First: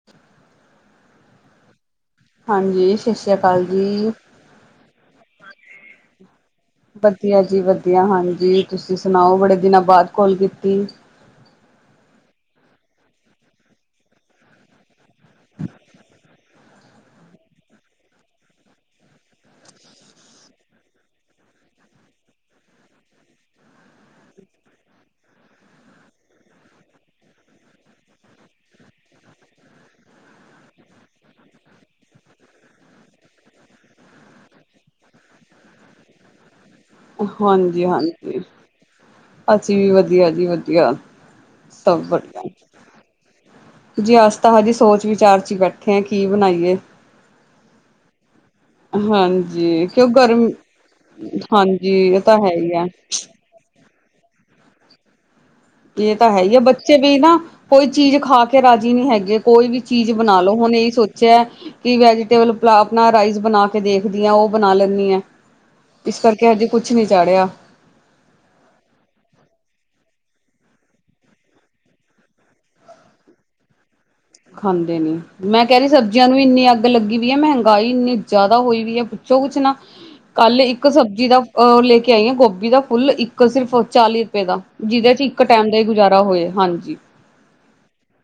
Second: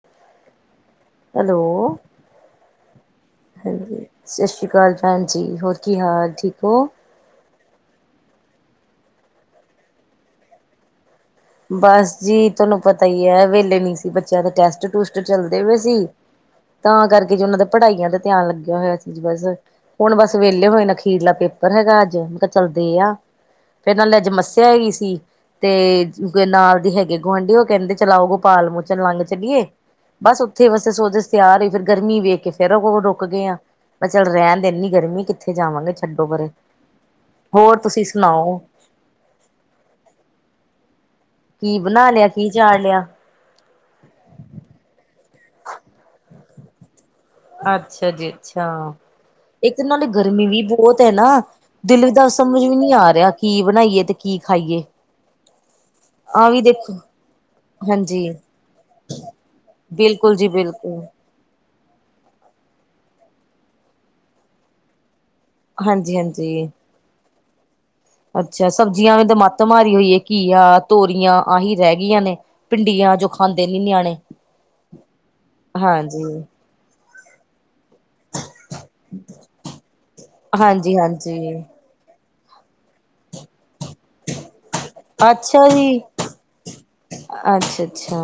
[inaudible] Hello ਹਾਂਜੀ, ਸ਼ਸ਼ੀ ਕਾਲ ਜੀ। ਸ਼ਸ਼ੀ ਕਾਲ ਭੈਣ ਜੀ, ਹੋਰ ਕੀ ਹਾਲ, ਠੀਕ ਓ? ਵਧੀਆ ਜੀ ਵਧੀਆ, ਹਾਂਜੀ ਤੁਸੀਂ ਸੁਣਾਓ? ਬੜੇ ਦਿਨਾਂ ਬਾਅਦ ਕੌਲ ਕੀਤੀ। ਬਸ ਜੀ, ਤੁਹਾਨੂੰ ਪਤਾ ਈ ਐ ਵਹਲੇ ਨਹੀਂ ਸੀ, ਬੱਚਿਆਂ ਦੇ ਟੈਸਟ-ਟੂਸਟ ਚੱਲਦੇ ਪਏ ਸੀ। ਤਾਂ ਕਰਕੇ ਜੀ ਉਹਨਾਂ ਦੇ ਪੜ੍ਹਾਈਆਂ ਦਾ ਧਿਆਨ ਲੱਗਿਆ ਹੋਇਆ ਸੀ ਜੀ, ਬਸ। ਹੁਣ ਬਸ ਵਿਹਲੇ ਹੋਏ ਨਾ ਅਖੀਰਲਾ ਪੇਪਰ ਹੈਗਾ ਅੱਜ, ਮੈਂ ਕਿਹਾ ਚੱਲ ਦੇ ਆ। ਫਿਰ ਨਾਲੇ ਅੱਜ ਮੱਸਿਆ ਹੈਗੀ ਸੀ, ਤੇ ਗੇ ਨਾਲ ਦੀ ਹੈਗੇ ਗੁਆਂਢੀ, ਉਹ ਕਹਿੰਦੇ ਚਲ ਆਓ ਗੋਪਾਲ ਮੋਚਨ ਲੰਘ ਚਲੀਏ? ਬਸ ਉੱਥੇ ਬਸੇ ਸੋਚ ਤਿਆਰ ਹੋਈ, ਫਿਰ ਗਰਮੀ ਵੇਖਕੇ ਫੇਰ ਉਹ ਰੁਕਗੇ ਆਂ। ਮੈਂ ਕਿਹਾ ਚੱਲ ਰਹਿਣ ਦੇ ਇੰਨੀ ਗਰਮੀ ਕਿੱਥੇ ਜਾਵਾਂਗੇ ਛੱਡੋ ਪਰੇ, ਹੋਰ ਹਾਂਜੀ ਤੁਸੀਂ ਹਾਂਜੀ ਸੁਣਾਓ? ਅਸੀਂ ਵੀ ਵਧੀਆ ਜੀ ਵਧੀਆ, ਕੀ ਸਭ ਬਣਾ ਲਿਆ ਵਧੀਆ। ਕੀ ਚਾੜ ਲਿਆ? ਜੀ ਅਸ ਤਾਂ ਹਜੇ ਸੋਚ ਵਿਚਾਰ 'ਚ' ਈ ਬੈਠੇ ਆਂ ਕੀ ਬਣਾਈਏ। ਅੱਛਾ ਜੀ। ਅੱਛਾ, ਇੱਕ ਹਾਂਜੀ ਨਾਲੇ ਕਿਉਂ ਗਰਮੀ ਗਰਮ ਵੀ ਬਹੁਤ ਐ ਨਾ, ਹਾਂਜੀ ਦਿਲ ਇਹ ਦਾ ਤਾਂ ਹੈ ਸਮਝ ਹੀ ਵੀ ਹੈ। ਨਹੀਂ ਆ ਰਿਹਾ। ਕੀ ਬਣਾਈਏ, ਤੇ ਕੀ ਖਾਈਏ। ਗੇ ਤਾਂ ਆਹ ਹੈਗੀ ਆ, ਵੀ ਦੇਖੋ ਬੱਚੇ ਵੀ ਨਾ ਕੋਈ ਚੀਜ਼ ਹਾਂਜੀ ਖਾਕੇ ਰਾਜ਼ੀ ਨਹੀਂ ਹੈਗੇ, ਕੋਈ ਵੀ ਚੀਜ਼ ਬਿਲਕੁਲ ਬਣਾ ਜੀ ਲਓ, ਹੁਣ ਇਹੀ ਬਿਲਕੁਲ ਸੋਚਿਆ। ਕੀ ਵੈਜੀਟੇਬਲ ਪਲਾ, ਆਪਣਾ ਰਾਈਸ ਬਣਾਕੇ ਦੇਖਦੀ ਹਾਂ, ਉਹ ਬਣਾ ਲੈਂਨੀ ਆਂ। ਹਾਂਜੀ ਇਸ ਕਰਕੇ ਹਾਂਜੀ। ਅਜੇ ਕੁਛ ਨਹੀਂ ਚਾੜਿਆ। ਅੱਛਾ, ਸਬਜ਼ੀਆਂ ਵੀ ਮੱਤ ਮਾਰੀ ਹੋਈਏ, ਘੀਆ, ਤੋਰੀਆਂ ਆਹੀ ਰਹਿ ਗੀਆਂ ਨੇ। ਭਿੰਡੀਆਂ, ਜੋ ਖਾਂਦੇ ਨੀ ਨਿਆਣੇ। ਖਾਂਦੇ ਨੀ, ਮੈਂ ਕਹਿ ਰਹੀ ਹਾਂਜੀ। ਸਬਜ਼ੀਆਂ ਨੂੰ ਇੰਨੀ ਅੱਗ ਲੱਗੀ ਪਈਆ, ਮਹਿੰਗਾਈ ਇੰਨੀ ਜ਼ਿਆਦਾ ਹੋਈ ਵੀ ਹੈ, ਪੁੱਛੋ ਕੁਛ ਨਾ, ਕੱਲ ਇੱਕ ਹਾਂਜੀ ਸਬਜ਼ੀ ਹਾਂਜੀ ਦਾ ਅਹ ਲੇਕੇ ਆਈ ਆਂ, ਗੋਭੀ ਦਾ ਫੁੱਲ ਇੱਕ ਸਿਰਫ ਚਾਲੀ ਰੁਪਏ ਦਾ ਜੇਦੇ ਚ ਇੱਕ ਟਾਈਮ ਦਾ ਈ ਗੁਜ਼ਾਰਾ ਹੋਏ, ਹਾਂਜੀ। ਅੱਛਾ-ਅੱਛਾ।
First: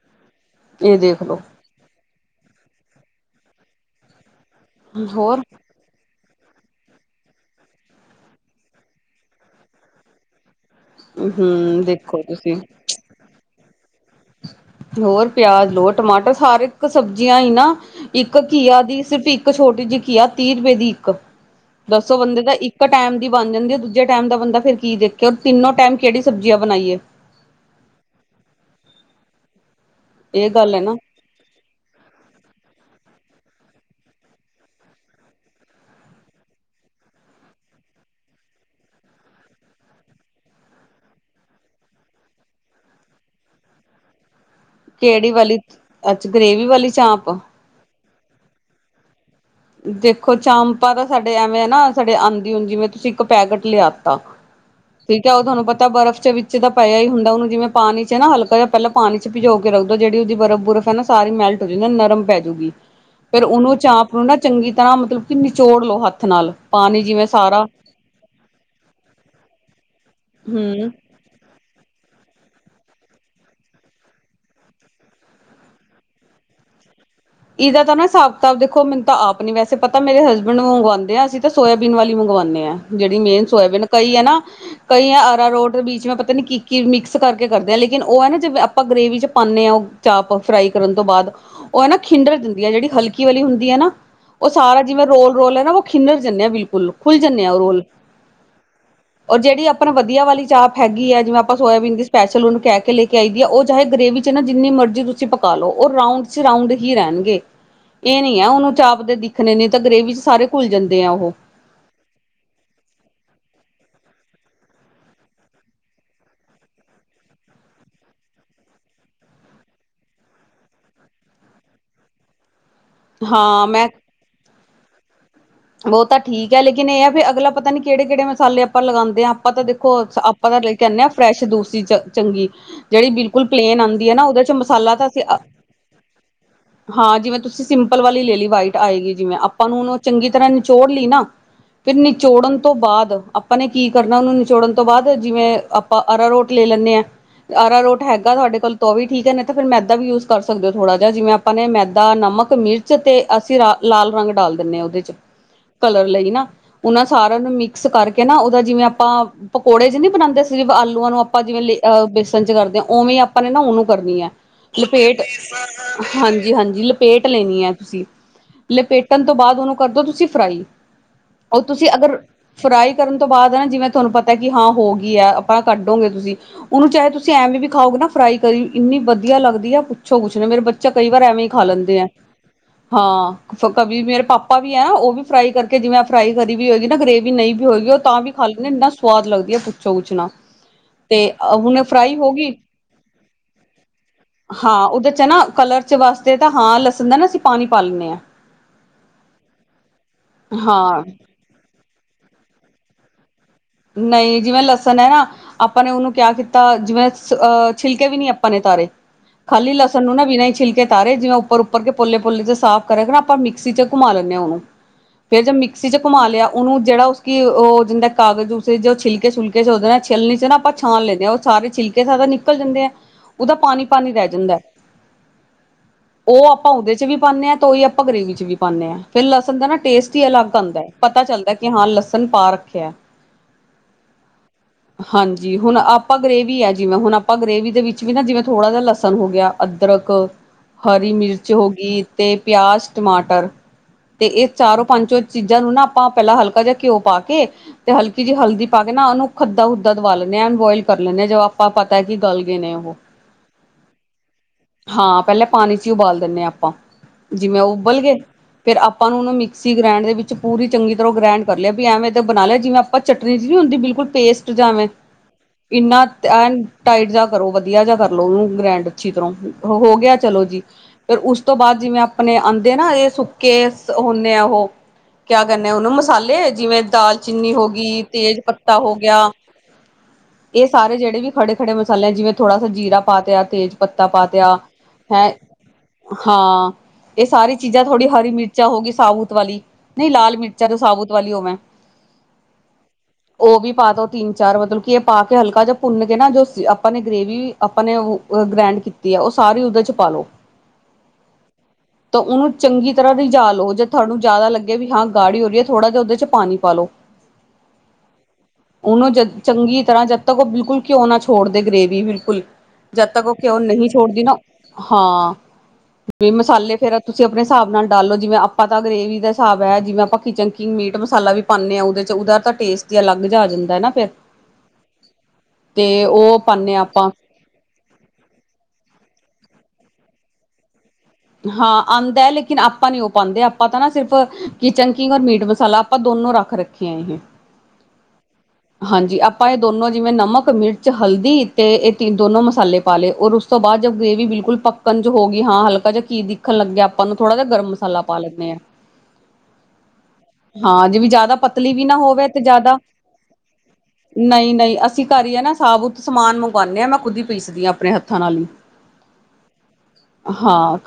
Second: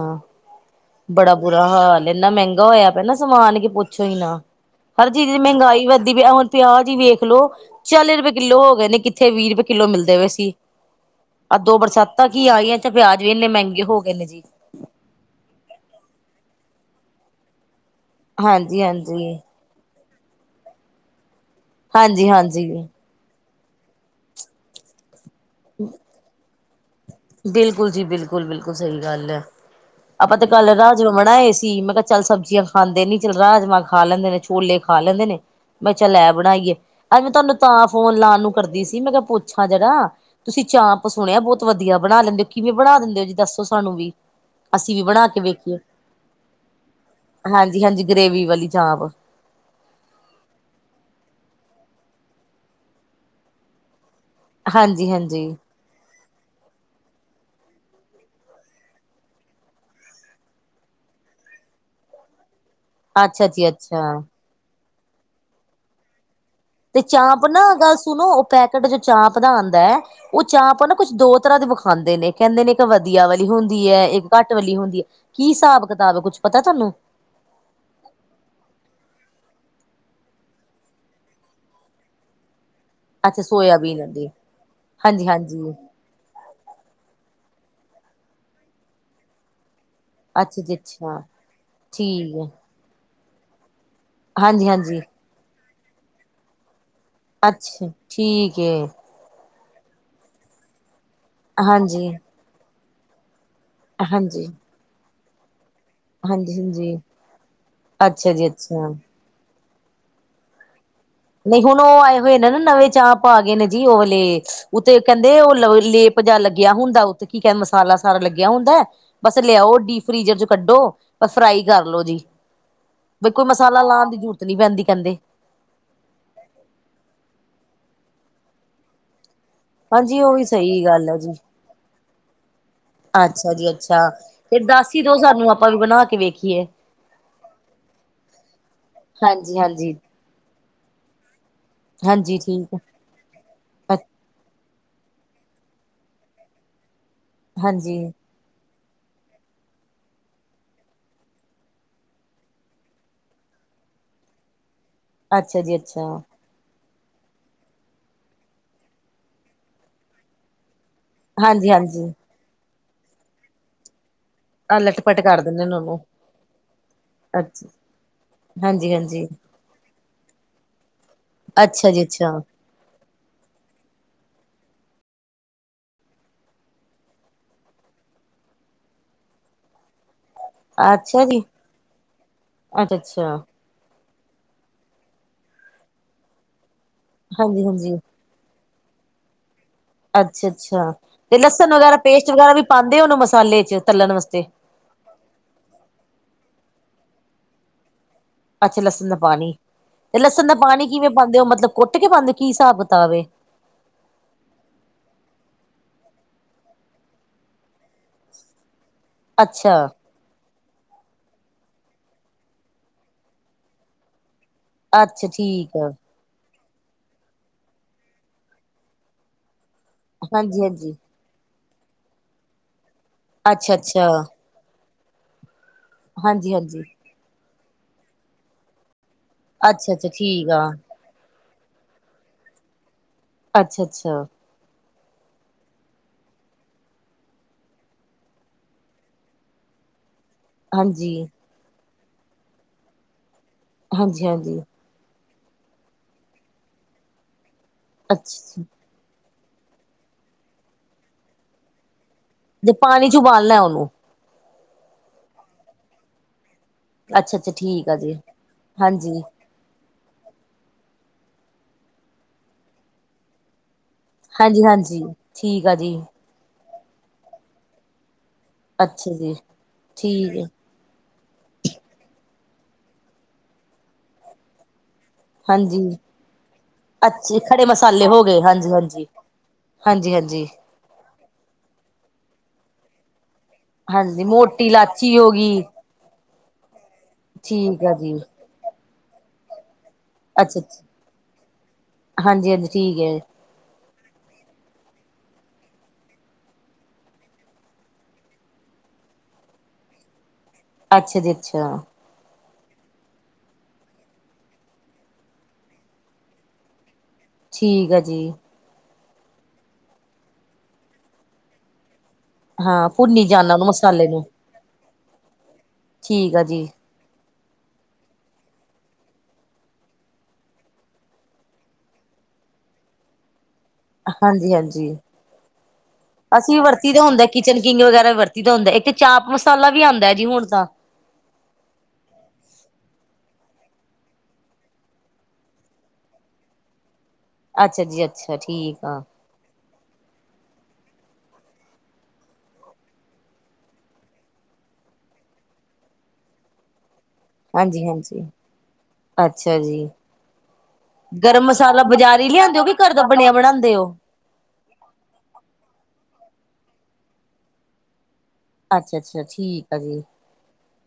ਇਹ ਦੇਖ ਬੜਾ ਲੋ ਬੁਰਾ ਹਾਲ ਏਨਾ ਮੈਂਗਾ ਹੋਯਾ ਪੇਆ ਨਾ ਸਮਾਨ ਕਿ ਪੁੱਛੋ ਈਨਾ। ਹਰ ਚੀਜ ਦੀ ਹੋਰ ਮੈਂਗਾਈ ਵੱਧੀ ਪਈਆ, ਹੁਣ ਪਿਆਜ ਈ ਵੇਖਲੋ, ਚਾਲੀ ਰਪੇ ਕਿੱਲੋ ਹੋ ਗਏ ਨੇ ਕਿੱਥੇ ਵੀਹ ਰੁਪਏ ਕਿੱਲੋ ਮਿਲਦੇ ਪਏ ਸੀ। ਆ ਦੋ ਹਮ ਦੇਖੋ ਬਰਸਾਤਾਂ ਕੀ ਤੁਸੀਂ ਆਈਆਂ 'ਚ' ਪਿਆਜ ਵੀ ਇੰਨੇ ਮਹਿੰਗੇ ਹੋ ਗਏ ਨੇ ਜੀ। ਹੋਰ ਪਿਆਜ ਲੋ, ਟਮਾਟਰ ਸਾਰ ਇੱਕ ਸਬਜ਼ੀਆਂ ਈਂ ਨਾ ਇੱਕ ਘੀਆ ਦੀ ਸਿਰਫ ਹਾਂਜੀ-ਹਾਂਜੀ। ਇੱਕ ਛੋਟੀ ਜੀ ਘੀਆ ਤੀਹ ਰੁਪਏ ਦੀ ਇੱਕ। ਦੱਸੋ ਬੰਦੇ ਦਾ ਹਾਂਜੀ-ਹਾਂਜੀ ਇੱਕ ਟਾਈਮ ਦੀ ਬਣ ਜਾਂਦੀਏ, ਦੂਜੇ ਟਾਈਮ ਦਾ ਬੰਦਾ ਫਿਰ ਕੀ ਦੇਖ ਕਿ ਓ ਤਿੰਨੋਂ ਟਾਈਮ ਕੇੜੀ ਸਬਜ਼ੀਆਂ ਬਣਾਈਏ? ਬਿਲਕੁਲ ਜੀ, ਬਿਲਕੁਲ-ਬਿਲਕੁਲ ਸਈ ਗੱਲ ਐ ਆਪਾਂ ਤੇ ਇਹ ਕੱਲ ਗੱਲ ਹੈ ਨਾ ਰਾਜ ਬਣਾਏ ਸੀ। ਮੈਂ ਕੇਆ ਚੱਲ ਸਬਜ਼ੀਆਂ ਖਾਂਦੇ ਨੀ ਚੱਲ ਰਾਜਮਾਂਹ ਖਾ ਲੈਂਦੇ ਨੇ, ਛੋਲੇ ਖਾ ਲੈਂਦੇ ਨੇ। ਮੈਂ ਚੱਲ ਐ ਬਣਾਈਏ, ਅੱਜ ਮੈਂ ਤੁਆਨੂੰ ਤਾਂ ਫੋਨ ਲਾਣ ਨੂੰ ਕਰਦੀ ਸੀ ਮੈਂ ਕੇਆ ਪੁੱਛਾਂ ਜਰਾ ਤੁਸੀਂ ਚਾਂਪ ਸੁਣਿਆ ਬੋਤ ਵਧੀਆ ਬਣਾ ਲੈਂਦੇ, ਕਿਵੇਂ ਬਣਾ ਦਿੰਦੇ ਓਜੀ ਦੱਸੋ ਸਾਨੂੰ ਵੀ। ਅਸੀਂ ਵੀ ਬਣਾ ਕਿਹੜੀ ਕੇ ਵਾਲੀ ਵੇਖੀਏ, ਅੱਛਾ ਗ੍ਰੇਵੀ ਵਾਲੀ ਚਾਂਪ ਹਾਂਜੀ-ਹਾਂਜੀ ਗਰੇਵੀ ਵਾਲੀ ਚਾਪ। ਦੇਖੋ ਚਾਮਪਾ ਤਾਂ ਸਾਡੇ ਐਵੇਂ ਨਾ ਸਾਡੇ ਆਂਦੀ ਜਿਵੇਂ ਤੁਸੀਂ ਇੱਕ ਪੈਕੇਟ ਲਿਆਤਾ। ਹਾਂਜੀ ਤੇ ਹਾਂਜੀ ਸਾਨੂੰ ਪਤਾ ਬਰਫ਼ ਚ ਵਿੱਚ ਤਾਂ ਪਿਆ ਹੀ ਹੁੰਦਾ, ਓਨੂੰ ਜਿਵੇਂ ਪਾਣੀ ਚ ਨਾ ਹਲਕਾ ਜਾਂ ਪੈਲਾਂ ਪਾਣੀ ਚ ਪੀਉ ਕੇ ਰੱਖ ਦਿਉਂ, ਜੇੜੀ ਓਦੀ ਬਰਫ-ਬੁਰਫ ਏ ਨਾ ਸਾਰੀ ਮੈਲਟ ਹੋਜੂ, ਨਾ ਨਰਮ ਪੈਜੂਗੀ। ਫੇਰ ਅੱਛਾ ਜੀ ਓਨੂੰ ਚਾਂਪ ਅੱਛਾ ਨੂੰ ਨਾ ਚੰਗੀ ਤਰ੍ਹਾਂ ਮਤਲਬ ਕਿ ਨਿਚੋੜ ਲਓ ਹੱਥ ਨਾਲ। ਤੇ ਪਾਣੀ ਜਿਵੇਂ ਚਾਂਪ ਨਾ ਸਾਰਾ ਗੱਲ ਸੁਣੋ, ਓ ਪੈਕੇਟ ਜੋ ਚਾਂਪ ਦਾ ਆਂਦਾ। ਓ ਚਾਪ ਆ ਹਮ ਨਾ ਕੁਝ ਦੋ ਤਰ੍ਹਾਂ ਦੇ ਵਖਾਂਦੇ ਨੇ। ਕੈਂਦੇ ਨੇ ਇੱਕ ਵਧੀਆ ਵਾਲੀ ਹੁੰਦੀਏ। ਇੱਕ ਘੱਟ ਵਾਲੀ ਹੁੰਦੀ ਐ ਕੀ ਹਸਾਬ-ਕਤਾਬ ਕੁੱਛ ਪਤਾ ਤੁਆਨੂੰ? ਇਹਦਾ ਤਾਂ ਨਾ ਹਸਾਬ-ਕਤਾਬ ਦੇਖੋ, ਮੈਨੂੰ ਤਾਂ ਆਪ ਨੀ ਵੈਸੇ ਪਤਾ ਮੇਰੇ ਹਸਬੈਂਡ ਨੂੰ ਮੰਗਵਾਂਦੇ ਆ, ਅਸੀਂ ਤਾਂ ਸੋਇਆਬੀਨ ਵਾਲੀ ਮੰਗਵਾਨੇ ਆ। ਜੇੜੀ ਅੱਛਾ ਮੇਨ ਸੋਇਬੀਨ ਸੋਇਆਬੀਨ ਕਈ ਦੀ ਏਨਾ, ਕਈ ਐ ਹਾਂਜੀ ਅਰਾ ਹਾਂਜੀ ਰੋਟ ਬੀਚ ਮੈਂ ਪਤਾ ਨੀ ਕੀ ਕਿ ਮਿਕਸ ਕਰਕੇ ਕਰਦੇ ਆ ਲੇਕਿਨ ਓ ਐ ਨਾ ਜਿਵੇਂ ਆਪਾਂ ਗਰੇੇਵੀ ਚ ਪਾਨੇ ਆ ਚਾਪ ਅੱਛਾ ਫਰਾਈ ਜੀ ਕਰਨ ਤੋਂ ਅੱਛਾ ਬਾਦ ਓ ਐਨਾ ਠੀਕ ਹੈ ਜੇੜੀ ਹਲਕੀ ਵਾਲੀ ਹੁੰਦੀ ਏਨਾ, ਓ ਹਾਂਜੀ ਸਾਰਾ ਹਾਂਜੀ ਜਿਵੇਂ ਰੋਲ-ਰੋਲ ਐਨਾ ਓ ਖਿਨੱਰ ਜਾਂਦੇ ਆ ਬਿਲਕੁਲ। ਖੁੱਲ ਜਾਂਨੇ ਆ ਓ ਰੋਲ ਅੱਛਾ ਠੀਕ ਹੈ ਔਰ ਜੇੜੀ ਆਪਾਂ ਵਧੀਆ ਵਾਲੀ ਚਾਪ ਹੈਗੀਏ ਜਿਵੇਂ ਅਪ ਆਪ ਸੋਇਆਬੀਨ ਦੀ ਹਾਂਜੀ ਸਪੈਸ਼ਲ ਓਨੂੰ ਕੈਕੇ ਲੈਕੇ ਆਈਦੀ ਆ। ਓ ਚਾਏ ਗਰੇੇਵੀ ਚ ਨਾ ਹਾਂਜੀ ਜਿੰਨੀ ਮਰਜ਼ੀ ਤੁਸ ਚਪਕਾ ਲੋ ਓ ਰੋਡ ਚ ਹਾਂਜੀ ਰੋਡ ਹੀ ਹਾਂਜੀ ਰਹਿਣਗੇ। ਏ ਅੱਛਾ ਨੀ ਐ ਜੀ ਓਨੂੰ ਅੱਛਾ ਚਾਪ ਦੀ ਖਨੇਨੀ ਤਾਂ ਗਰੇਵੀ 'ਚ' ਸਾਰੇ ਘੁੱਲ ਜਾਂਦੇ ਆ ਓਹੋ। ਨਈਂ ਹੁਣ, ਉਹ ਆਏ ਹੋਏ ਨੇ ਨਾ ਨਵੇਂ ਚਾਪ ਆ ਗਏ ਨੇ ਜੀ ਓ ਵਾਲੇ ਉਤੇ ਕੈਂਦੇ ਓ ਲ ਲੇਪ ਜਾ ਲੱਗਿਆ ਹੁੰਦਾ ਓਤੇ ਕੀ ਕੈਦੇ ਮਸਾਲਾ ਸਾਰਾ ਲੱਗੇਆ ਹੁੰਦਾ। ਬਸ ਲਿਆਓ ਡੀਪ ਫ੍ਰੀਜ਼ਰ ਚ ਕੱਢੋ ਪਰ ਫਰਾਈ ਕਰ ਲੋ ਜੀ। ਵੀ ਕੋਈ ਹਾਂ ਮਸਾਲਾ ਲਾਣ ਦੀ ਜਰੂਰਤ ਨੀਂ ਪੈਂਦੀ ਕੈਂਦੇ। ਓ ਤਾਂ ਠੀਕ ਐ ਲੇਕਿਨ ਏ ਐ ਵੀ ਅਗਲਾ ਪਤਾ ਨੀ ਕੇੜੇ-ਕੇੜੇ ਮਸਾਲੇ ਆਪਾਂ ਲਗਾਦੇ ਆਂ। ਆਪਾਂ ਤਾਂ ਦੇਖੋ ਹਾਂਜੀ ਉਹ ਵੀ ਆਪਾਂ ਤਾਂ ਲੈ ਸਹੀ ਕੇ ਆਨੇ ਆਂ ਗੱਲ ਹੈ ਜੀ ਫਰੈਸ਼, ਦੂਸੀ ਚ ਚੰਗੀ ਜੇੜੀ ਬਿਲਕੁਲ ਅੱਛਾ ਜੀ ਪਲੇਨ ਆਂਦੀ ਅੱਛਾ ਐ ਨਾ ਓਦੇ ਫਿਰ ਦਸ ਈ ਦੋ ਸਾਨੂੰ ਆਪਾਂ ਵੀ ਬਣਾ ਕੇ ਵੇਖੀਏ। ਹਾਂ ਜਿਵੇਂ ਤੁਸੀਂ ਸਿੰਪਲ ਵਾਲੀ ਲੇਲੀ ਵਾਈਟ ਆਏਗੀ, ਜਿਵੇਂ ਹਾਂਜੀ ਆਪਾਂ ਹਾਂਜੀ ਨੂੰ ਚੰਗੀ ਤਰ੍ਹਾਂ ਨਿਚੋੜ ਲਈ ਨਾ ਫੇਰ ਹਾਂਜੀ ਨਿਚੋੜਨ ਠੀਕ ਤੋਂ ਬਾਦ ਆਪ ਆਪਾਂ ਨੇ ਕੀ ਹੈ ਕਰਨਾ ਓਨੂੰ ਨਿਚੋੜਨ ਤੋਂ ਬਾਦ ਜਿਵੇਂ ਆਪਾਂ ਆਰਾਰੋਟ ਲੈ ਲੈਂਦੇਆਂ। ਹਾਂਜੀ ਆਰਾਰੋਟ ਹੈਗਾ ਤੁਆਡੇ ਕੋਲ ਤ ਓ ਵੀ ਠੀਕੈ ਤਾਂ ਫੇਰ ਮੈਦਾ ਵੀ ਯੂਜ਼ ਕਰ ਸਕਦੇਓ ਥੋੜ੍ਹਾ ਜੇਆ ਜਿਵੇਂ ਆਪਾਂ ਨੇ ਮੈਦਾ, ਨਮਕ, ਮਿਰਚ ਤੇ ਅਸੀਂ ਲਾਲ ਰੰਗ ਡਾਲ ਦਿੰਨੇ ਆਂ ਓਦੇ ਚ ਅੱਛਾ ਜੀ ਅੱਛਾ ਕਲਰ ਲਈ ਨਾ। ਓਨਾਂ ਸਾਰੇਆਂ ਨੂੰ ਮਿਕਸ ਕਰਕੇ ਨਾ ਓਦਾ ਜਿਵੇਂ ਆਪਾਂ ਪਕੌੜੇ ਜ ਨੀ ਬਣਾਦੇ ਸੀ, ਆਲੂਆਂ ਦਾ ਆਪਾਂ ਜਿਵੇਂ ਹਾਂਜੀ ਲਹ ਹਾਂਜੀ ਬੇਸਣ ਚ ਕਰਦੇ ਹਾਂ ਓਵੇਂ ਆਪਾਂ ਨੇ ਨਾ ਓਨੂੰ ਕਰਨੀ ਐ। ਆਹ ਲਟਪਟ ਲਪੇਟ, ਕਰ ਦਿੰਦੇ ਨੇ ਉਹਨੂੰ ਹਾਂਜੀ-ਹਾਂਜੀ ਲਪੇਟ ਲੈਨੀ ਅੱਛਾ ਆ ਤੁਸੀਂ ਹਾਂਜੀ ਲਪੇਟਨ ਹਾਂਜੀ ਤੋਂ ਬਾਦ ਕਰਦੋ ਤੁਸੀਂ ਫਰਾਈ ਓ ਤੁਸੀਂ ਅੱਛਾ ਜੀ ਅਗਰ ਅੱਛਾ ਫਰਾਈ ਕਰਨ ਤੋਂ ਬਾਦ ਨਾ ਜਿਵੇਂ ਤੁਆਨੂੰ ਪਤਾ ਕਿ ਹਾਂ ਗਈ ਐ ਹਾ, ਆਪਾਂ ਕੱਢੋਗੇ ਤੁਸੀਂ ਓਨੂੰ ਚਾਹੇ ਤੁਸੀਂ ਐਵੇਂ ਵੀ ਖਾਓਗੇ ਨਾ ਫਰਾਈ ਕਰੀ ਏਨੀ ਵਦੀਆ ਲੱਗਦੀ ਐ। ਪੁੱਛੋ ਕੁਛ ਨਾ ਮੇਰੇ ਬੱਚਾ ਕਈ ਵਾਰ ਅੱਛਾ ਜੀ, ਐਵੇਂ ਹੀ ਖਾ ਲੈਂਦੇ ਆ, ਅੱਛਾ-ਅੱਛਾ, ਹਾਂ। ਕਵੀ ਮੇਰੇ ਪਾਪਾ ਵੀ ਹੈ ਓਵੀ ਫਰਾਈ ਕਰਕੇ ਜਿਵੇਂ ਫਰਾਈ ਕਰੀ ਵੀ ਹੋਏਗੀ ਨਾ ਗਰੇਵੀ ਵੀ ਨਈ ਵੀ ਹਾਂਜੀ-ਹਾਂਜੀ, ਓ ਤਾਂ ਵੀ ਖਾ ਏਨਾ ਸਵਾਦ ਲੱਗਦੀ ਐ, ਪੁੱ ਅੱਛਾ-ਅੱਛਾ, ਤੇ ਲਸਣ ਵਗੈਰਾ ਫਰਾਈ ਪੇਸਟ ਹੋ ਗਈ ਵਗੈਰਾ ਵੀ ਪਾਦੇ ਓਨੂੰ ਮਸਾਲੇ ਚ ਤਲਣ ਵਾਸਤੇ। ਹਾਂ ਓਦੇ 'ਚ ਨਾ ਕਲਰ ਵਾਸਤੇ ਤਾਂ ਹਾਂ ਲਸਣ ਦਾ ਨਾ ਅਸੀਂ ਪਾਣੀ ਪਾ ਲੈਂਦੇ ਆ। ਅੱਛਾ ਲਸਨ ਦਾ ਪਾਨੀ, ਤੇ ਲਸਨ ਦਾ ਪਾਨੀ ਹਾਂ ਕਿਵੇਂ ਪਾਦੇ ਹੋ ਮਤਲਬ ਕੁੱਟ ਕੇ ਪਾਦੇ ਹੋ ਕੀ ਹਿਸਾਬ-ਕਿਤਾਬ ਐ। ਨਈ ਜਿਵੇਂ ਲਸਨ ਐ ਨਾ। ਆਪਾਂ ਨੇ ਓਨੂੰ ਕੈਅ ਕੀਤਾ ਜਿਵੇਂ ਅਹ ਛਿਲਕੇ ਵੀ ਨੀ ਆਪਾਂ ਨੇ ਓਤਾਰੇ ਖਾਲੀ ਅੱਛਾ, ਲਸਨ ਨੂੰ ਨਾ ਬਿਨਾ ਈ ਛਿਲਕੇ ਛਿਲਕੇ ਤਾਰੇ ਜਿਵੇਂ ਓਪਰ-ਓਪਰ ਕੇ ਪੋਲੇ-ਪੋਲੇ ਚ ਸਾਫ਼ ਕਰੇ ਕੇ ਨਾ ਆਪਾਂ ਮਿਕਸੀ ਚ ਘੁੰਮਾ ਲੈਂਨੇ ਆਂ, ਓਨੂੰ ਅੱਛਾ ਫੇਰ ਜਬ ਠੀਕ ਮਿਕਸੀ ਆ, ਚ ਘੁਮਾ ਲਿਆ ਓਨੂੰ ਜੇੜਾ ਓਸ ਕੀ ਓ ਜਿੰਦਾ ਕਾਗਜ਼ ਓਸੇ ਜੋ ਛਿਲਕੇ-ਛੁਲਕੇ ਸੋਚਦਾ ਨਾ। ਛਲਣੀ ਚ ਨਾ ਆਪਾਂ ਹਾਂਜੀ-ਹਾਂਜੀ, ਛਾਣ ਲੈਂਦੇ ਹਾਂ ਓ ਸਾਰੇ ਛਿਲਕੇ ਸਦਾ ਨਿਕਲ ਜਾਂਦੇ ਆ, ਓਦਾ ਅੱਛਾ-ਅੱਛਾ। ਪਾਣੀ-ਪਾਣੀ ਰੇਅ ਜਾਂਦਾ। ਓ ਆਪਾਂ ਹਾਂਜੀ-ਹਾਂਜੀ, ਓਦੇ ਚ ਵੀ ਪਾਣੇ ਆ ਤੇ ਓਹੀ ਆਪਾਂ ਗਰੀਵੀ ਚ ਵੀ ਪਾਨੇ ਆ। ਫੇਰ ਲਸਣ ਦਾ ਨਾ ਅੱਛਾ-ਅੱਛਾ ਟੇਸਟ ਹੀ ਠੀਕ ਅਲੱਗ ਆ, ਆਦਾ ਹੈ ਪਤਾ ਚੱਲਦਾ ਕਿ ਹਾਂ ਲਸਣ ਪਾ ਰੱਖਿਆ। ਅੱਛਾ-ਅੱਛਾ। ਹਾਂਜੀ ਹੁਣ ਆਪਾਂ ਗ੍ਰੇਵੀ ਆ ਜਿਵੇਂ ਹੁਣ ਆਪਾਂ ਗ੍ਰਰੇਵੀ ਦੇ ਵਿੱਚ ਵੀ ਨਾ ਜਿਵੇਂ ਥੋੜਾ ਜਿਹਾ ਲਸਣ ਹੋ ਗਿਆ। ਅਦਰਕ। ਹਰੀ ਹਾਂਜੀ। ਮਿਰਚ ਹੋ ਗਈ ਤੇ ਪਿਆਜ, ਟਮਾਟਰ ਤੇ ਏਹ ਹਾਂਜੀ-ਹਾਂਜੀ, ਚਾਰੋਂ ਪੰਜੋ ਚੀਜ਼ਾਂ ਨੂੰ ਨਾ ਆਪਾਂ ਪਹਿਲਾਂ ਹਲਕਾ ਜਿਹਾ ਘਿਓ ਪਾ ਕੇ ਤੇ ਹਲਕੀ ਜਿਹੀ ਅੱਛਾ ਹਲਦੀ ਪਾ ਕੇ ਫੇਰ ਓਨੂੰ ਖੱਦਾ-ਹੱਦਾ ਦਵਾ ਲੈਂਨੇ ਹਾਂ, ਅਨਬੋਇਲ ਕਰ ਲੈਂਦੇ ਹਾਂ ਜਦ ਆਪਾਂ ਪਤਾ ਕੀ ਗਲ ਗਏ ਜੇ ਨੇ ਓਹੋ ਪਾਣੀ ਚ ਉਬਾਲਣਾ ਉਹਨੂੰ, ਹਾਂ ਪੈਲੇ ਪਾਣੀ ਚ ਹੀ ਓਬਾਲ ਦਿੰਨੇ ਹਾਂ, ਆਪਾਂ ਅੱਛਾ-ਅੱਛਾ ਜਿਵੇਂ ਓ ਠੀਕ ਆ ਓਬਲ ਗਏ ਜੀ। ਫੇਰ ਆਪਾਂ ਨੂੰ ਹਾਂਜੀ, ਓਨੂੰ ਮੈਕਸੀ ਗ੍ਰੈਂਡ ਦੇ ਵਿੱਚ ਪੂਰੀ ਚੰਗੀ ਤਰਾਂ ਗਰੈਡ ਕਰ ਲਿਆ, ਵੀ ਐਵੇਂ ਤਾਂ ਬਣਾ ਲਿਆ ਜਿਵੇਂ ਆਪਾਂ ਚਟਨੀ ਜਹੀ ਨਈ ਹੁੰਦੀ, ਬਿਲਕੁਲ। ਪੇਸਟ ਜਾਵੇੈ, ਹਾਂਜੀ-ਹਾਂਜੀ, ਠੀਕ ਆ ਜੀ। ਏਨਾ। ਐਨ ਟਾਈਟ ਜਾ ਕਰੋ ਵਦੀਆ ਜਾ ਕਰ ਲੋ ਓਨੂੰ ਗਰੈਡ ਅੱਛੀ ਅੱਛਾ ਤਰਾਂ ਜੀ ਹੋ ਗਿਆ ਠੀਕ ਚਲੋ ਹੈ ਜੀ। ਫੇਰ ਓਸ ਤੋਂ ਬਾਦ ਜਿਵੇਂ ਆਪਣੇ ਆਦੇ ਆ ਨਾ ਇਹ ਸੁੱਕੇ ਹੁਨੇ ਆ ਓ ਕਿਆ ਕਹਿਣੇ ਹਾਂਜੀ ਓਨੂੰ ਮਸਾਲੇ ਜਿਵੇਂ ਅੱਛੇ ਦਾਲਚੀਨੀ ਖੜੇ ਹੋਗੀ। ਮਸਾਲੇ ਹੋ ਤੇਜ ਗਏ ਹਾਂਜੀ ਪੱਤਾ ਹੋ ਹਾਂਜੀ ਗਿਆ। ਹਾਂਜੀ ਹਾਂਜੀ ਇਹ ਸਾਰੇ ਜੇੜੇ ਵੀ ਖੜੇ-ਖੜੇ ਮਸਾਲਿਆਂ ਜਿਵੇ ਥੋੜਾ ਸਾ ਜ਼ੀਰਾ ਤਿਆ ਤੇਜ਼ ਪੱਤਾ ਪਾ ਹਾਂਜੀ ਤਿਆ, ਮੋਟੀ ਇਲਾਚੀ ਹੈਂ, ਹੋ ਗਈ ਹਾਂ ਏਹ ਸਾਰੀ ਚੀਜ਼ਾਂ ਠੀਕ ਆ ਥੋੜੀ ਜੀ ਹਰੀ ਮਿਰਚ ਚਾ ਹੋ ਗਈ ਸਾਬੂਤ ਵਾਲੀ, ਨਈ ਲਾਲ ਮਿਰਚਾਂ ਤਾਂ ਸਾਬੂਤ ਵਾਲੀ ਹੋਵੇ। ਹਾਂਜੀ-ਹਾਂਜੀ ਠੀਕ ਐ। ਓਵੀ ਪਾ ਦੋ, ਤੀਨ-ਚਾਰ ਮਤਲਬ ਕਿ ਇਹ ਪਾ ਕੇ ਹਲਕਾ ਜਿਹਾ ਭੁੰਨ ਕੇ ਨਾ ਜੋ ਆਪਾਂ ਨੇ ਗਰੇਵੀ ਆਪਾਂ ਨੇ ਓ ਗਰੈਡ ਕੀਤੀ ਐ ਓ ਸਾਰੀ ਓਦੇ ਚ ਪਾਦੋ ਅੱਛਾ ਜੀ ਅੱਛਾ। ਤਾਂ ਓਨੂੰ ਚੰਗੀ ਤਰਾਂ ਰਝਾ ਲੋ, ਜੇ ਤੁਆਨੂੰ ਜਾਦਾ ਲੱਗਿਆ ਵੀ ਹਾਂ ਗਾੜੀ ਹੋ ਰਹੀ ਐ ਥੋੜਾ ਜਿਹਾ ਓਦੇ ਚ ਪਾਣੀ ਪਾਲੋ। ਠੀਕ ਆ ਜੀ। ਓਨੂੰ ਜਦ ਚੰਗੀ ਤਰਾਂ ਜਦ ਤੱਕ ਓ ਬਿਲਕੁਲ ਘਿਓ ਨਾ ਛੋੜਦੇ ਗਰੇਵੀ ਬਿਲਕੁਲ ਹਾਂ ਜਦ ਤੱਕ ਭੁੰਨੀ ਉਹ ਜਾਣਾ ਘਓ ਉਹਨੂੰ ਨਹੀਂ ਮਸਾਲੇ ਛੋੜਦੀ ਨੂੰ ਨਾ ਹਾਂ ਵੀ ਠੀਕ ਆ ਜੀ ਮਸਾਲੇ ਫਿਰ ਤੁਸੀਂ ਆਪਣੇ ਹਿਸਾਬ ਨਾਲ ਡਾਲ ਲਓ ਜਿਵੇਂ ਆਪਾਂ ਤਾਂ ਗਰੇਵੀ ਦਾ ਹਿਸਾਬ ਐ ਜਿਵੇਂ ਆਪਾਂ ਕੀਚਨਕਿੰਗ ਮੀਟ ਮਸਾਲਾ ਵੀ ਪਾਉਂਨੇ ਆ ਉਹਦੇ ਚ ਉਹਦਾ ਤਾਂ ਟੇਸਟ ਹੀ ਅਲੱਗ ਜਿਆ ਆ ਜਾਂਦਾ ਐ ਨਾ ਤੇ ਹਾਂਜੀ ਹਾਂਜੀ ਤੇ ਉਹ ਅਸੀਂ ਵੀ ਪਾਨੇ ਆ ਵਰਤੀ ਦਾ ਆਪਾਂ ਹੁੰਦਾ ਕਿਚਨ ਕਿੰਗ ਵਗੈਰਾ ਵਰਤੀ ਦਾ ਹੁੰਦਾ ਇੱਕ ਤੇ ਚਾਂਪ ਮਸਾਲਾ ਵੀ ਆਉਂਦਾ ਐ ਜੀ ਹੁਣ ਤਾਂ ਹਾਂ ਆਉਂਦਾ ਐ ਲੇਕਿਨ ਆਪਾਂ ਨੀ ਉਹ ਪਾਉਂਦੇ ਆਪਾਂ ਤਾਂ ਨਾ ਸਿਰਫ ਕਿਚਨ ਕਿੰਗ ਔਰ ਮੀਟ ਮਸਾਲਾ ਆਪਾਂ ਦੋਨੋ ਰੱਖ ਰੱਖੇ ਖੇਂ ਇਹ ਅੱਛਾ ਜੀ ਅੱਛਾ ਠੀਕ ਆ ਹਾਂਜੀ ਆਪ ਆਪਾਂ ਇਹ ਦੋਨੋਂ ਜਿਵੇਂ ਨਮਕ ਮਿਰਚ ਹਲਦੀ ਤੇ ਇਹ ਤੀ ਦੋਨੋਂ ਮਸਾਲੇ ਪਾ ਲਏ ਔਰ ਉਸ ਤੋਂ ਬਾਅਦ [unintelligible] ਗਰੇੇਵੀ ਬਿਲਕੁਲ ਪੱਕ ਕੰਜ ਹੋ ਗਈ ਹਾਂ ਹਲਕਾ ਜਿਹਾ ਘੀ ਦਿਖਣ ਲੱਗਿਆ ਆਪਾਂ ਨੂੰ ਥੋੜ੍ਹਾ ਜਿਹਾ ਗਰਮ ਹਾਂਜੀ ਮਸਾਲਾ ਪਾ ਹਾਂਜੀ ਲੈਂਨੇ ਆ ਅੱਛਾ ਜੀ ਹਾਂ ਜਿਂਵੀ ਜ਼ਿਆਦਾ ਗਰਮ ਪਤਲੀ ਮਸਾਲਾ ਵੀ ਨਾ ਬਾਜ਼ਾਰੀ ਹੋਵੇ ਤੇ ਜ਼ਿਆਦਾ [unintelligible] ਬਣਾਉਂਦੇ ਓ ਨਹੀਂ ਨਹੀਂ ਅਸੀਂ ਘਰ ਹੀ ਆ ਨਾ ਸਾਬੁਤ ਸਮਾਨ ਮੰਗਵਾਉਂਨੇ ਆ ਮੈਂ ਖੁਦ ਹੀ ਪੀਸਦੀ ਆ ਆਪਣੇ ਹੱਥਾਂ ਨਾਲ ਈ ਅੱਛਾ ਅੱਛਾ ਠੀਕ ਹੈ ਜੀ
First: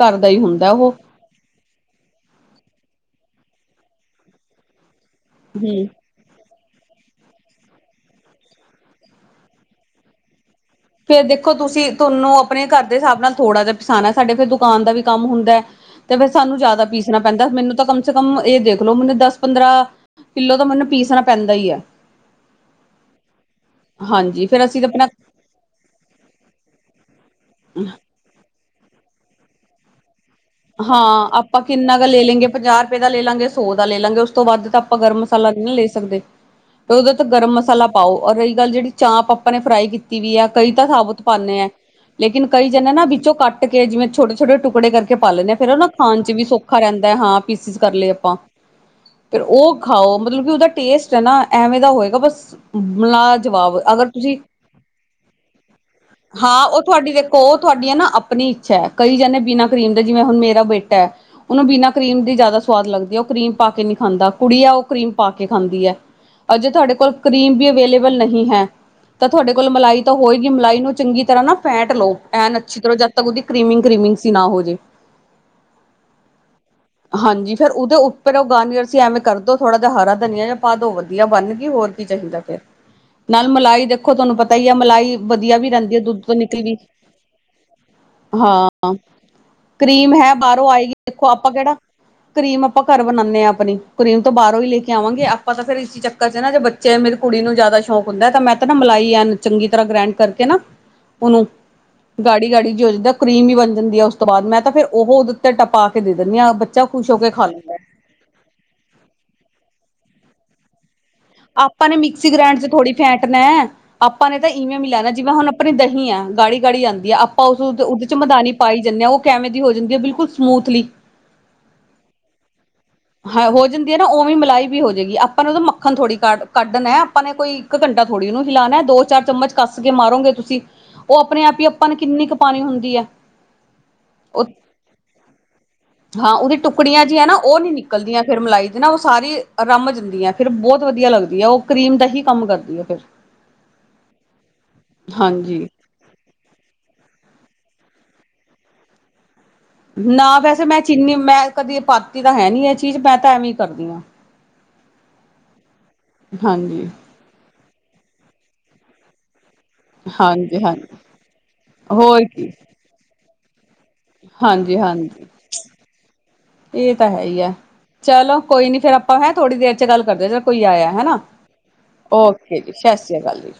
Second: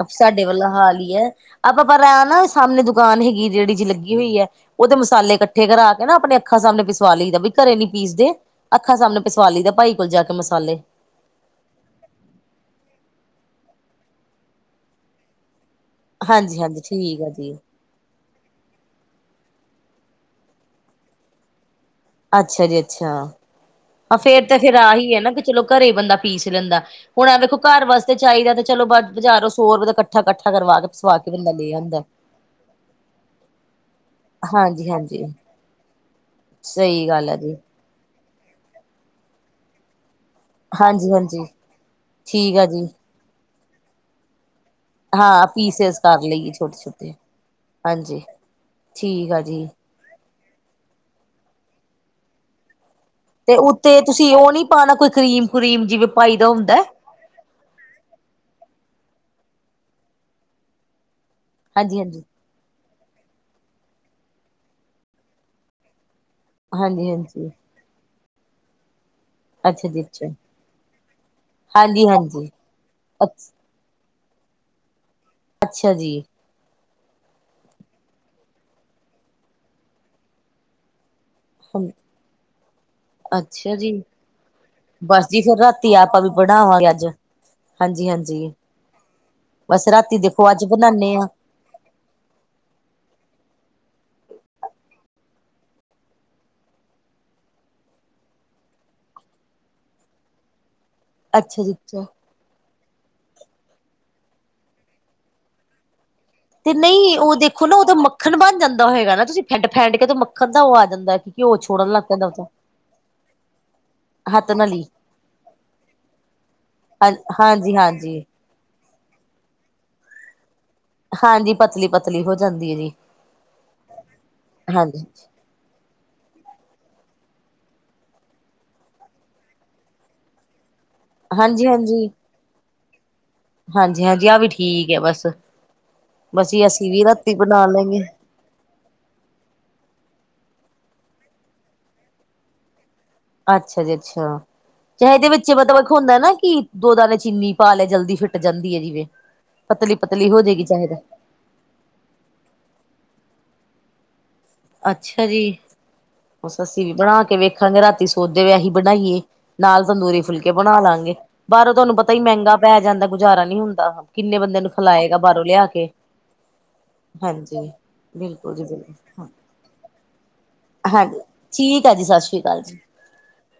ਘਰ ਦਾ ਹੀ ਸਾਡੇ ਵੱਲਾ ਹੁੰਦਾ ਉਹ ਹਾਲ ਹੀ ਐ ਆਪਾਂ ਪਰ ਆ ਨਾ ਸਾਹਮਣੇ ਦੁਕਾਨ ਹੈਗੀ ਜਿਹੜੀ ਜੀ ਲੱਗੀ ਹੋਈ ਐ ਉਹਦੇ ਮਸਾਲੇ ਇਕੱਠੇ ਹਮ ਕਰਾ ਕੇ ਨਾ ਆਪਣੇ ਅੱਖਾਂ ਸਾਹਮਣੇ ਪਿਸਵਾ ਲਈ ਦਾ ਵੀ ਘਰੇ ਨੀ ਪੀਸਦੇ ਅੱਖਾਂ ਸਾਹਮਣੇ ਪਿਸਵਾ ਲਈ ਦਾ ਭਾਈ ਕੋਲ ਜਾ ਕੇ ਮਸਾਲੇ ਫੇਰ ਦੇਖੋ ਤੁਸੀਂ ਤੁਹਾਨੂੰ ਆਪਣੇ ਘਰ ਦੇ ਹਿਸਾਬ ਨਾਲ ਥੋੜ੍ਹਾ ਜਿਹਾ ਪਿਸਾਨਾ ਐ ਸਾਡੇ ਫੇਰ ਦੁਕਾਨ ਦਾ ਵੀ ਕੰਮ ਹੁੰਦਾ ਤੇ ਫਿਰ ਸਾਨੂੰ ਹਾਂਜੀ-ਹਾਂਜੀ ਜਿਆਦਾ ਪੀਸਣਾ ਠੀਕ ਆ ਪੈਂਦਾ ਜੀ ਮੈਨੂੰ ਤਾਂ ਕਮ ਸ ਕਮ ਇਹ ਦੇਖ ਲੋ ਮੈਨੂੰ ਦਸ ਪੰਦਰਾਂ ਕਿੱਲੋ ਤਾਂ ਮੈਨੂੰ ਪੀਸਣਾ ਪੈਂਦਾ ਈ ਐ ਅੱਛਾ ਜੀ ਅੱਛਾ ਹਾਂ ਫੇਰ ਹਾਂਜੀ ਤੇ ਫੇਰ ਅਸੀਂ ਤਾਂ ਆਹੀ ਐ ਨਾ ਆਪਣਾ ਚਲੋ ਘਰੇ ਬੰਦਾ ਪੀਸ ਲੈਂਦਾ ਹੁਣ ਏ ਵੇਖੋ ਘਰ ਵਾਸਤੇ ਚਾਹੀਦਾ ਤੇ ਚਲੋ ਬ ਬਾਜ਼ਾਰੋਂ ਸੋ ਰੁਪਏ ਦਾ ਕੱ ਠਾ ਕੱਠਾ ਕਰਵਾ ਕੇ ਪਿਸਵਾ ਹਾਂ ਕੇ ਬੰਦਾ ਆਪਾਂ ਕਿੰਨਾ ਕ ਆਂਦਾ। ਲੈ ਲੈਂਗੇ ਪੰਜਾਹ ਰੁਪਏ ਦਾ ਲੈ ਲਾਂਗੇ ਸੌ ਦਾ ਲੈ ਲਾਂਗੇ ਉਸ ਤੋਂ ਵੱਧ ਤਾਂ ਆਪਾਂ ਗਰਮ ਹਾਂਜੀ-ਹਾਂਜੀ ਮਸਾਲਾ ਨੀ ਲੈ ਸਕਦੇ ਤੇ ਸਹੀ ਉਹਦੇ ਤੋਂ ਗੱਲ ਹੈ ਗਰਮ ਜੀ। ਮਸਾਲਾ ਪਾਓ ਔਰ ਰਹੀ ਗੱਲ ਜਿਹੜੀ ਚਾਪ ਆਪਾਂ ਨੇ ਫਰਾਈ ਕੀਤੀ ਵੀ ਐ ਕਈ ਤਾਂ ਹਾਂਜੀ ਸਾਬੁਤ ਹਾਂਜੀ ਪਾਉਂਣੇ ਐ ਲੇਕਿਨ ਠੀਕ ਆ ਕਈ ਜੀ ਜਣੇ ਨਾ ਵਿੱਚੋਂ ਕੱਟ ਕੇ ਜਿਵੇਂ ਛੋਟੇ ਛੋਟੇ ਟੁਕੜੇ ਕਰ ਕੇ ਪਾ ਲੈਂਣੇ ਹਾਂ ਫੇਰ ਉਹ ਨਾ ਪੀਸਿਸ ਖਾਣ ਕਰ ਚ ਵੀ ਲਈਏ ਛੋਟੇ ਸੌਖਾ ਛੋਟੇ ਰਹਿੰਦਾ ਹਾਂ ਪੀਸਿਸ ਕਰ ਲਏ ਹਾਂਜੀ ਆਪਾਂ ਠੀਕ ਆ ਫਿਰ ਜੀ ਉਹ ਖਾਓ ਮਤਲਬ ਕਿ ਉਹਦਾ ਟੇਸਟ ਐ ਨਾ ਐਵੇਂ ਦਾ ਹੋਏਗਾ ਬਸ ਲਾ ਤੇ ਜਵਾਬ ਉੱਤੇ ਅਗਰ ਤੁਸੀਂ ਉਹ ਨੀ ਪਾਉਣਾ ਕੋਈ ਕਰੀਮ ਕਰੂਮ ਜਿਵੇਂ ਪਾਈ ਦਾ ਹਾਂ ਹੁੰਦਾ ਉਹ ਤੁਹਾਡੀ ਦੇ ਉਹ ਤੁਹਾਡੀ ਹੈ ਨਾ ਆਪਣੀ ਇੱਛਾ ਹੈ ਕਈ ਜਾਣੇ ਬਿਨਾਂ ਕਰੀਮ ਦੇ ਜਿਵੇਂ ਹੁਣ ਮੇਰਾ ਬੇਟਾ ਐ ਉਹਨੂੰ ਬਿਨਾਂ ਹਾਂਜੀ ਕਰੀਮ ਹਾਂਜੀ ਦੀ ਜ਼ਿਆਦਾ ਸਵਾਦ ਲੱਗਦੀ ਐ ਉਹ ਕਰੀਮ ਪਾ ਕੇ ਨਹੀਂ ਖਾਂਦਾ ਕੁੜੀ ਆ ਉਹ ਕਰੀਮ ਪਾ ਕੇ ਖਾਂਦੀ ਐ ਅਜੇ ਤੁਹਾਡੇ ਹਾਂਜੀ ਕੋਲ ਹਾਂਜੀ ਕਰੀਮ ਵੀ ਅਵੇਲੇਬਲ ਨਹੀਂ ਹੈ ਤਾਂ ਤੁਹਾਡੇ ਕੋਲ ਅੱਛਾ ਮਲਾਈ ਜੀ ਤਾਂ ਅੱਛਾ ਹੋਏਗੀ ਮਲਾਈ ਨੂੰ ਚੰਗੀ ਤਰ੍ਹਾਂ ਨਾ ਫੈਂਟ ਹਾਂਜੀ ਲਓ ਹਾਂਜੀ ਐਨ ਅੱਛੀ ਤਰ੍ਹਾਂ ਜਦ ਤਕ ਉਹਦੀ ਅੱਛ ਕ੍ਰੀਮਿੰਗ ਕੀਮਿੰਗ ਸੀ ਨਾ ਹੋਜੇ ਅੱਛਾ ਜੀ ਹਾਂਜੀ ਫਿਰ ਉਹਦੋਂ ਉੱਪਰ ਉਹ ਗਾਨੀਅਰ ਸੀ ਐਵੇਂ ਕਰ ਦੋ ਥੋੜ੍ਹਾ ਜਿਹਾ ਹਰਾ ਧਨੀਆ ਜਾਂ ਪਾ ਦੋ ਵਧ ਧੀਆ ਬਣ ਗੀ ਹੋਰ ਕੀ ਚਾਹੀਦਾ ਫੇਰ ਨਾਲ ਅੱਛਾ ਮਲਾਈ ਜੀ ਦੇਖੋ ਤੁਹਾਨੂੰ ਪਤਾ ਹੀ ਹੈ ਮਲਾਈ ਬਸ ਜੀ ਵਧੀਆ ਫਿਰ ਵੀ ਰਾਤੀ ਰਹਿੰਦੀ ਐ ਦੁੱਧ ਆਪਾਂ ਤੋਂ ਨਿਕਲੀ ਵੀ ਬਣਾਵਾਂਗੇ ਅੱਜ ਹਾਂਜੀ ਹਾਂਜੀ ਹਾਂ ਬਸ ਕਰੀਮ ਰਾਤੀ ਹੈ ਦੇਖੋ ਅੱਜ ਬਾਹਰੋਂ ਆਏਗੀ ਬਣਾਉਦੇ ਹਾਂ ਦੇਖੋ ਆਪਾਂ ਕਿਹੜਾ ਕਰੀਮ ਆਪਾਂ ਘਰ ਬਣਾਨੇ ਹਾਂ ਆਪਣੀ ਕਰੀਮ ਤੋਂ ਬਾਹਰੋਂ ਹੀ ਲੇ ਕੇ ਆਵਾਂਗੇ ਆਪਾਂ ਤੇ ਫਿਰ ਇਸੀ ਚੱਕ ਕਰ ਚ ਨਾ ਜੇ ਬੱਚੇ ਮੇਰੀ ਕੁੜੀ ਨੂੰ ਜ਼ਿਆਦਾ ਸ਼ੌਕ ਹੁੰਦਾ ਹੈ ਤਾਂ ਮੈਂ ਤਾਂ ਨਾ ਮਲਾਈ ਐਨ ਚੰਗੀ ਤਰ੍ਹਾਂ ਗ੍ਰੈਂਡ ਕਰਕੇ ਨਾ ਉਹਨੂੰ ਅੱਛਾ ਜੀ ਅੱਛਾ ਗਾੜੀ ਗਾੜੀ ਜੀ ਹੋ ਜਾਂਦਾ ਉਹ ਕਰੀਮ ਵੀ ਬਣ ਜਾਂਦੀ ਹੈ ਉਸ ਤੋਂ ਬਾਅਦ ਮੈਂ ਤਾਂ ਫਿਰ ਉਹੋ ਉਹਦੇ ਉੱਤੇ ਟਪਾ ਕੇ ਦੇ ਦਿੰਦੀ ਹਾਂ, ਤੇ ਬੱਚਾ ਖੁਸ਼ ਹੋ ਨਹੀਂ ਕੇ ਉਹ ਖਾਂ ਦੇਖੋ ਲੈਂਦਾ। ਨਾ ਉਹਦਾ ਮੱਖਣ ਬਣ ਜਾਂਦਾ ਹੋਏਗਾ ਨਾ, ਤੁਸੀਂ ਫੈਡ ਫੈਂਡ ਕੇ ਤੋ ਮੱਖਣ ਦਾ ਉਹ ਆ ਜਾਂਦਾਂ ਐ। ਆਪਾਂ ਨੇ ਮਿਕਸੀ ਗ੍ਰਾਇੰਡ 'ਚ ਥੋੜ੍ਹੀ ਫੈਟਨਾ ਐ। ਆਪਾਂ ਨੇ ਤਾਂ ਹੱਥ ਨਾਲ ਈਵੇ ਹੀ ਇਵੇ ਲੈਣਾ, ਜਿਵੇਂ ਹੁਣ ਆਪਣੀ ਦਹੀਂ ਆ ਗਾੜੀ ਗਾੜੀ ਹਾਂ ਆਂਦੀ ਐ, ਆਪਾਂ ਉਸ ਹਾਂਜੀ ਉਹਦੇ 'ਚ ਹਾਂਜੀ ਮਧਾਨੀ ਪਾਈ ਜਾਂਨੇ ਆ, ਉਹ ਕਿਵੇਂ ਦੀ ਹੋ ਜਾਂਦੀ ਹੈ ਬਿਲਕੁਲ ਸਮੂਥਲੀ। ਹਾਂਜੀ, ਪਤਲੀ ਪਤਲੀ ਹੋ ਜਾਂਦੀ ਹੈ ਜੀ। ਹਾਂ ਹੋ ਜਾਂਦੀ ਹੈ ਨਾ ਉਵੇਂ ਮਲਾਈ ਵੀ ਹੋ ਹਾਂਜੀ ਜਾਏਗੀ। ਆਪ ਆਪਾਂ ਨੂੰ ਉਹਦਾ ਮੱਖਣ ਥੋੜੀ ਕਢ ਕੱਢਣਾ, ਆਪਾਂ ਨੇ ਕੋਈ ਇੱਕ ਘੰਟਾ ਥੋੜ੍ਹੀ ਉਹਨੂੰ ਹਿਲਾਣੈ, ਦੋ-ਚਾਰ ਚਮਚ ਕੱਸ ਕੇ ਮਾਰੋਗੇ ਤੁਸੀਂ ਜੀ ਉਹ ਆਪਣੇ ਆਪ ਹੀ ਹਾਂਜੀ ਆਪਾਂ ਨੇ ਹਾਂਜੀ ਕਿੰਨੀ ਕੁ ਪਾਣੀ ਹੁੰਦੀ ਹੈ। ਹਾਂਜੀ ਹਾਂਜੀ ਆਹ ਉਹ ਵੀ ਠੀਕ ਆ ਬਸ, ਹਾਂ ਉਹਦੀ ਬਸੀ ਅਸੀਂ ਵੀ ਟੁਕੜੀਆਂ ਜੀ ਹੈ ਰਾਤੀ ਨਾ ਉਹ ਬਣਾ ਨੀ ਲੈਂਗੇ। ਨਿਕਲਦੀਆਂ ਫਿਰ ਮਲਾਈ ਦੀ ਨਾ ਉਹ ਸਾਰੀ ਰੰਮ ਜਾਂਦੀ ਏ, ਫਿਰ ਬਹੁਤ ਵਧੀਆ ਲੱਗਦੀ ਐ, ਉਹ ਕਰੀਮ ਦਾ ਹੀ ਕੰਮ ਕਰਦੀ ਹੈ ਫਿਰ। ਅੱਛਾ ਜੀ ਅੱਛਾ, ਚਾਹੇ ਇਹਦੇ ਵਿੱਚ ਹਾਂਜੀ ਮਤਲਬ ਹੁੰਦਾ ਨਾ ਕਿ ਦੋ ਦਾਣੇ ਚੀਨੀ ਪਾ ਲੈ ਜਲਦੀ ਫਿੱਟ ਜਾਂਦੀ ਐ ਜਿਵੇਂ। ਪਤਲੀ ਨਾ ਪਤਲੀ ਹੋ ਜਾਏਗੀ ਵੈਸੇ ਮੈਂ ਚਾਹੇ ਤਾਂ ਚੀਨੀ ਮੈਂ ਕਦੀ ਪਾਂਤੀ ਤਾਂ ਹੈ ਨਹੀ ਇਹ ਚੀਜ਼, ਮੈਂ ਤਾਂ ਐਵੇਂ ਕਰਦੀ ਹਾਂ। ਅੱਛਾ ਜੀ, ਬਸ ਅਸੀ ਹਾਂਜੀ ਵੀ ਬਣਾ ਕੇ ਵੇਖਾਂਗੇ, ਰਾਤੀ ਸੋਚਦੇ ਪੇਏ ਅਸੀ ਬਣਾਈਏ। ਨਾਲ ਤੰਦੂਰੀ ਫੁਲਕੇ ਹਾਂਜੀ ਹਾਂਜੀ ਬਣਾਲਾਂਗੇ, ਬਾਹਰੋਂ ਤੁਹਾਨੂੰ ਪਤਾ ਹੀ ਹੋਰ ਕੀ ਮਹਿੰਗਾ ਜਾਂਦਾ ਗੁਜ਼ਾਰਾ ਹੁੰਦਾ ਗਾ। ਕਿੰਨੇ ਬੰਦਿਆ ਨੂੰ ਖਿਲਾਏਗਾ ਬਾਹਰੋਂ ਲਿਆ ਕੇ। ਏਹ ਤਾਂ ਹੈ ਹੀ ਆ ਹਾਂਜੀ ਚਲੋ ਬਿਲਕੁਲ ਜੀ ਕੋਈ ਨੀ ਫਿਰ ਆਪਾਂ ਬਿਲਕੁਲ ਹੈਂ ਥੋੜ੍ਹੀ ਦੇਰ 'ਚ ਗੱਲ ਕਰਦੇ। ਕੋਈ ਆਇਆ ਹਾਂਜੀ ਹੈਨਾ ਠੀਕ ਹੈ ਜੀ ਸਤਿ ਸ਼੍ਰੀ ਓਕੇ ਅਕਾਲ ਜੀ, ਸਤਿ ਸ੍ਰੀ ਅਕਾਲ ਜੀ।